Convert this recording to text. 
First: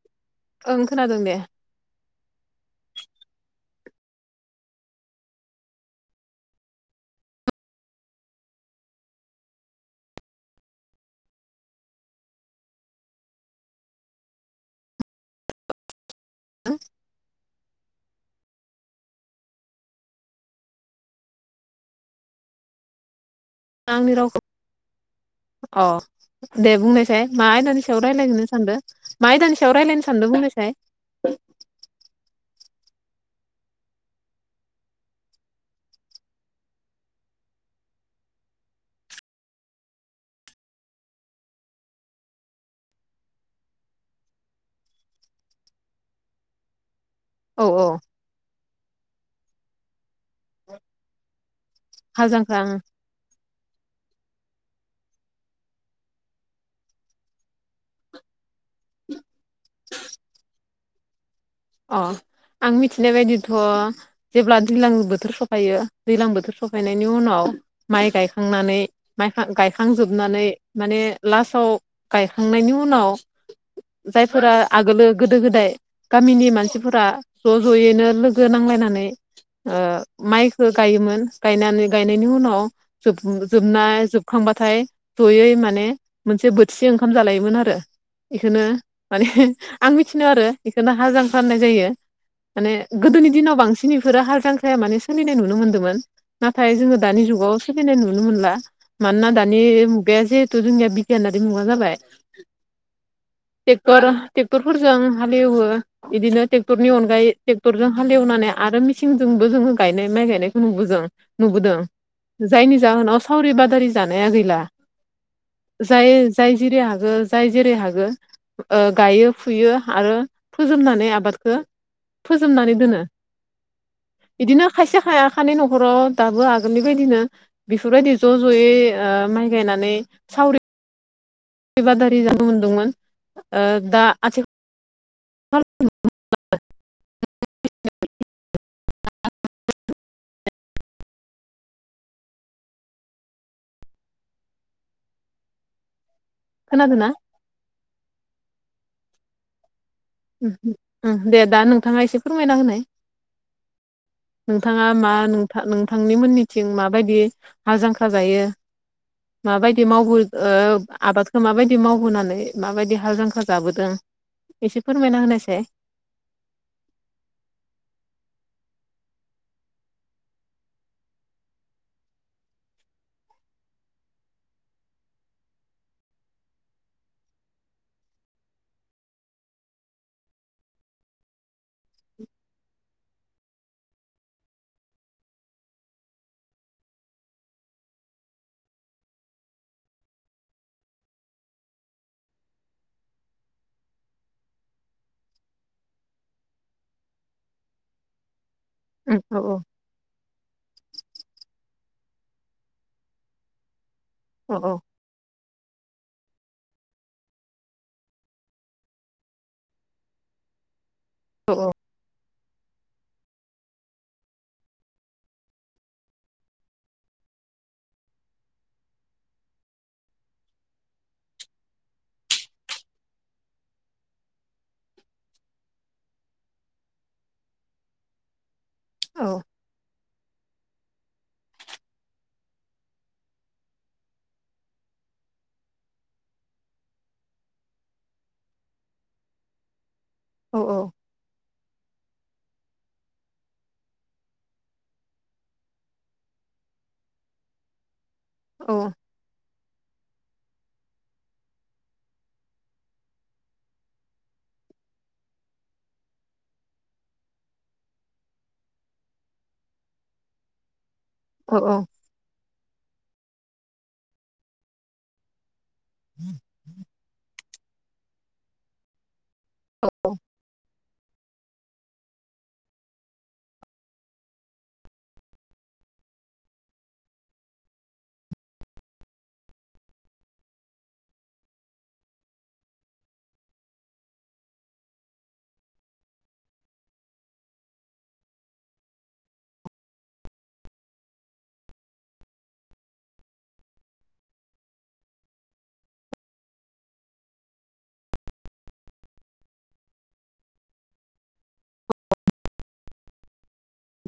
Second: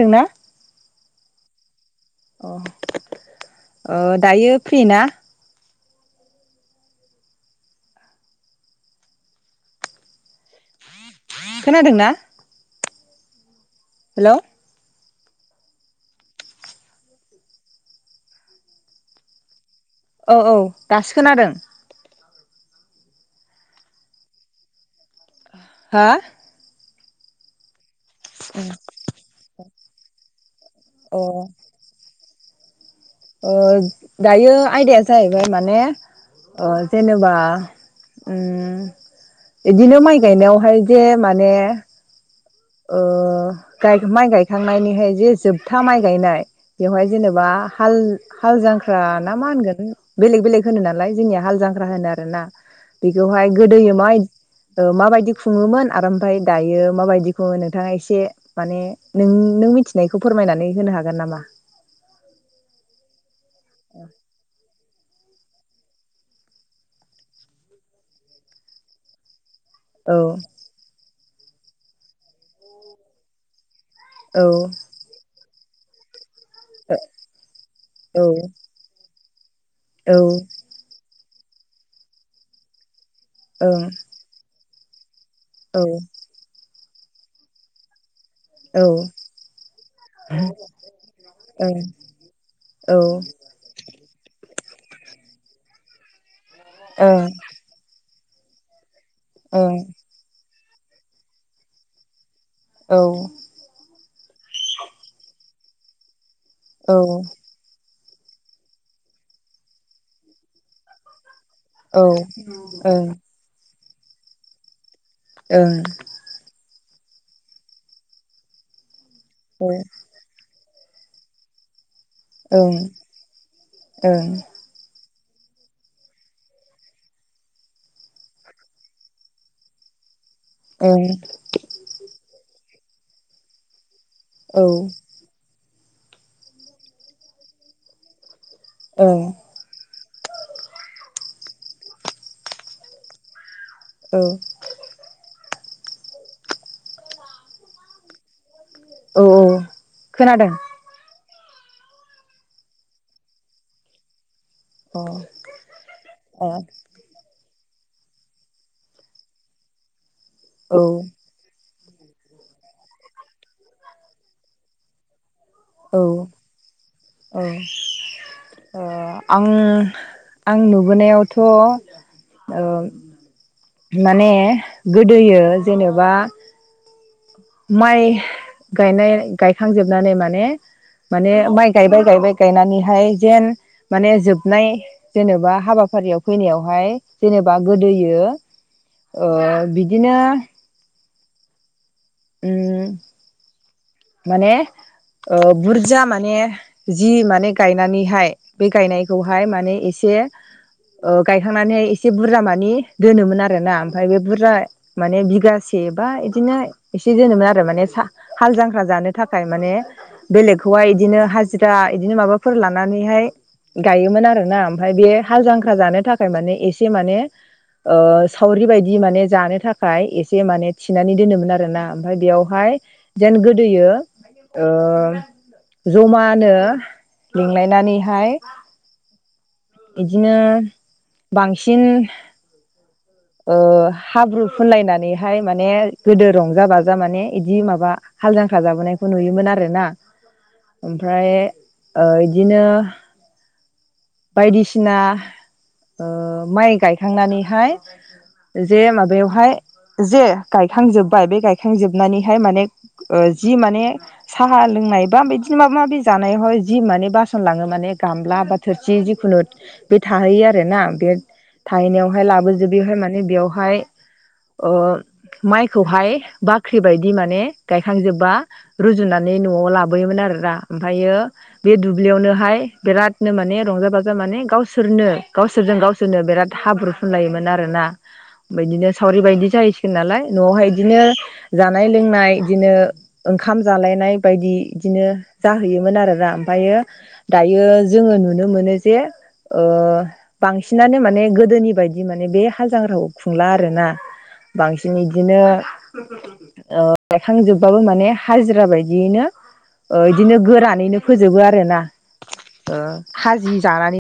दोंना? ओं खोनादों दे। अ ओ दायो फ्रि ना? खोनादोंना? हेल'। औ औ दासो खोनादों। आंनि रावखौ अ हा दे बुंनायसाय मा आयदानि सायाव रायलायनो सानदों मा आयदानि सायाव रायलायनो सानदों बुंनायसाय? अ ओ दायो आयदाया जाहैबाय माने अ जेनेबा उम इदिनो माइ गायनायावहाय जे माने ओ गाय माइ गायखांनायनिहाय जे जोबथा माइ गायनाय बेवहाय जेनेब बा औ हाल औ हाल जांख्रा ना मा होनगोन? बेलेग बेलेग होनो नालाय जोंनिया हाल जांख्रा होनो आरो हाल ना। जांख्रा ओं बेखौहाय गोदोयो माय ओ माबायदि खुङोमोन आरो ओमफ्राय दायो माबायदि बेखौ नोंथाङा एसे माने नों नों मिथिनायखौ फोरमायनानै होनो हागोन नामा? अ आं मिथिनाय बायदिथ' जेब्ला दैलां बोथोर सफ सफायो दैलां बोथोर सफायनायनि उनाव माइ गायखांनानै माइखां माइ औ गायखांजोबनानै माने लासआव गायखांनायनि उनाव औ जायफोरा आगोलो गोदो गोदाय गामिनि मान मानसिफोरा ज' ज'यैनो औ लोगो नांलायनानै ओ औ माइखो गायोमोन गायनानै गायनायनि उनाव जोब ओं जोबना जोब खांबाथाय जयै औ माने मोनसे बोथिसे ओंखाम जालायोमोन आरो। इखोनो औ ओं माने आं मिथिनायाव आरो बेखोनो हाल जां ख्रां होननाय जायो माने औ ओं गोदोनि दिन दिनाव बांसिन इफोरो हाल जांख्राया माने सोलिनाय नुनो मोनदोंमोन नाथाय जोङो दानि जुगाव [unintelligible] नाय नुनो मोनला मानोना दानि मुगाया जिहेथु जोंनिया बिगियानारि मुगा जाबाय। औ। टेक्टर टेक्टरफोरजों हालेवो इदिनो टेक्टरनि औ अनगायै टेक्टरजों हालेवनानै आरो मेसिनजोंबो जोङो गायनाय माइ गायनायखौ नुबोजों नुबोदों। जायनि जाहोनाव सावरि बादारि जानाया गैला ओं जाय जाय जेरै हागो जाय जेरै हागो ओ गायो फुयो आरो फोजोबनानै आबादखो ओं फोजोबनानै दोनो ओं इदिनो खायसे हाया खानाय न'खराव दाबो आगोलनि बायदिनो बेफोरबायदि ज' ज'यै ओ माइ गायनानै सावरि ओं बादारि जानो मोनदोंमोन ओ दा आथिख औ [inaudible] ओं औ खोनादोना? औ औ औ। दे दा नोंथाङा एसे फोरमायना होनाय। नोंथाङा मा अ नोंथा नोंथांनि औ मोननिथिं मा माबायदि हाल जांख्रा जायो माबायदि मावो ओ औ आबाद खो माबायदि मावबोनानै माबायदि हाल जांख्रा जाबोदों एसे फोरमायना होनायसाय। औ औ। ओ आं आं नुबोनायावथ'ओ माने गोदोयो जेनोबा माइ गायनाय गायखांजोबनानै माने माने माइ गायबाय गायबाय गायनानैहाय जेन माने जोबनाय जेनोबा हाबाफारियाव फैनायावहाय जेनोबा गोदोयो ओ बिदिनो उम माने ओ बुरजा माने जि माने गायनानैहाय बे उम औ गायनायखौहाय माने एसे ओ गायखांनानैहाय एसे बुरजा मानि दोनोमोन आरोना ओमफाय बे बुरजा औ माने बिगासे बा इदिनो एसे जोनोमोन आरो माने सा हाल जां ख्रा जानो थाखाय माने बेलेगखौहाय इदिनो हाजिरा इदिनो माबाफोर लानानैहाय गाइयोमोन आरोना ओमफ्राय बे हाल जांख्रा जानो थाखाय माने एसे माने ओ सावरि बायदि माने जानो थाखाय एसे माने थिनानै दोनोमोन आरो ना ओमफाय बेयावहाय जेन गोदोयो ओ जमानो लिंलायनानैहाय औ इदिनो बांसिन ओ हाब्रु फुनलायनानैहाय माने गोदो रंजा बाजा माने इदि माबा हाल जांख्रा जाबोनायखौ नुयोमोन आरोना। औ औ। ओमफ्राय ओ इदिनो बायदिसिना ओ माइ गायखांनानैहाय औ जे माबायावहाय जे गायखांजोब्बाय बे गायखांजोबनानैहाय माने ओ जि माने साहा लोंनाय बा बिदिनो माबा माबि जानाय ह जि माने बासन लाङो माने गामला बा थोरसि जिखुनु बे थाहैयो आरोना बे औ औ औ थाहैनायावहाय लाबोजोब बेहाय माने बेयावहाय ओ माइखौहाय बाख्रि बायदि माने गायखांजोबबा रुजुनानै न'आव लाबोयोमोन आरोना ओमफायो बे दुब्लियावनोहाय बिरादनो माने रंजा बाजा माने गावसोरनो गावसोरजों गावसो सोरनो बिराद हाब्रु फुनलायोमोन आरोना। ओम बिदिनो सावरि बायदि जाहैसिगोन नालाय न'आवहाय बिदिनो जानाय लोंनाय इदिनो ओंखाम जालायनाय बायदि इदिनो जाहैयोमोन आरोना ओमफायो दायो जोङो नुनो मोनो जे ओ बांसिनानो माने गोदोनि बायदि माने बे हालजांग्राखौ खुंला आरोना बांसिन इदिनो ओ गायखांजोबबाबो माने हाजिरा बायदियैनो ओ इदिनो गोरानैनो फोजोबो आरोना ओ खाजि जानानै।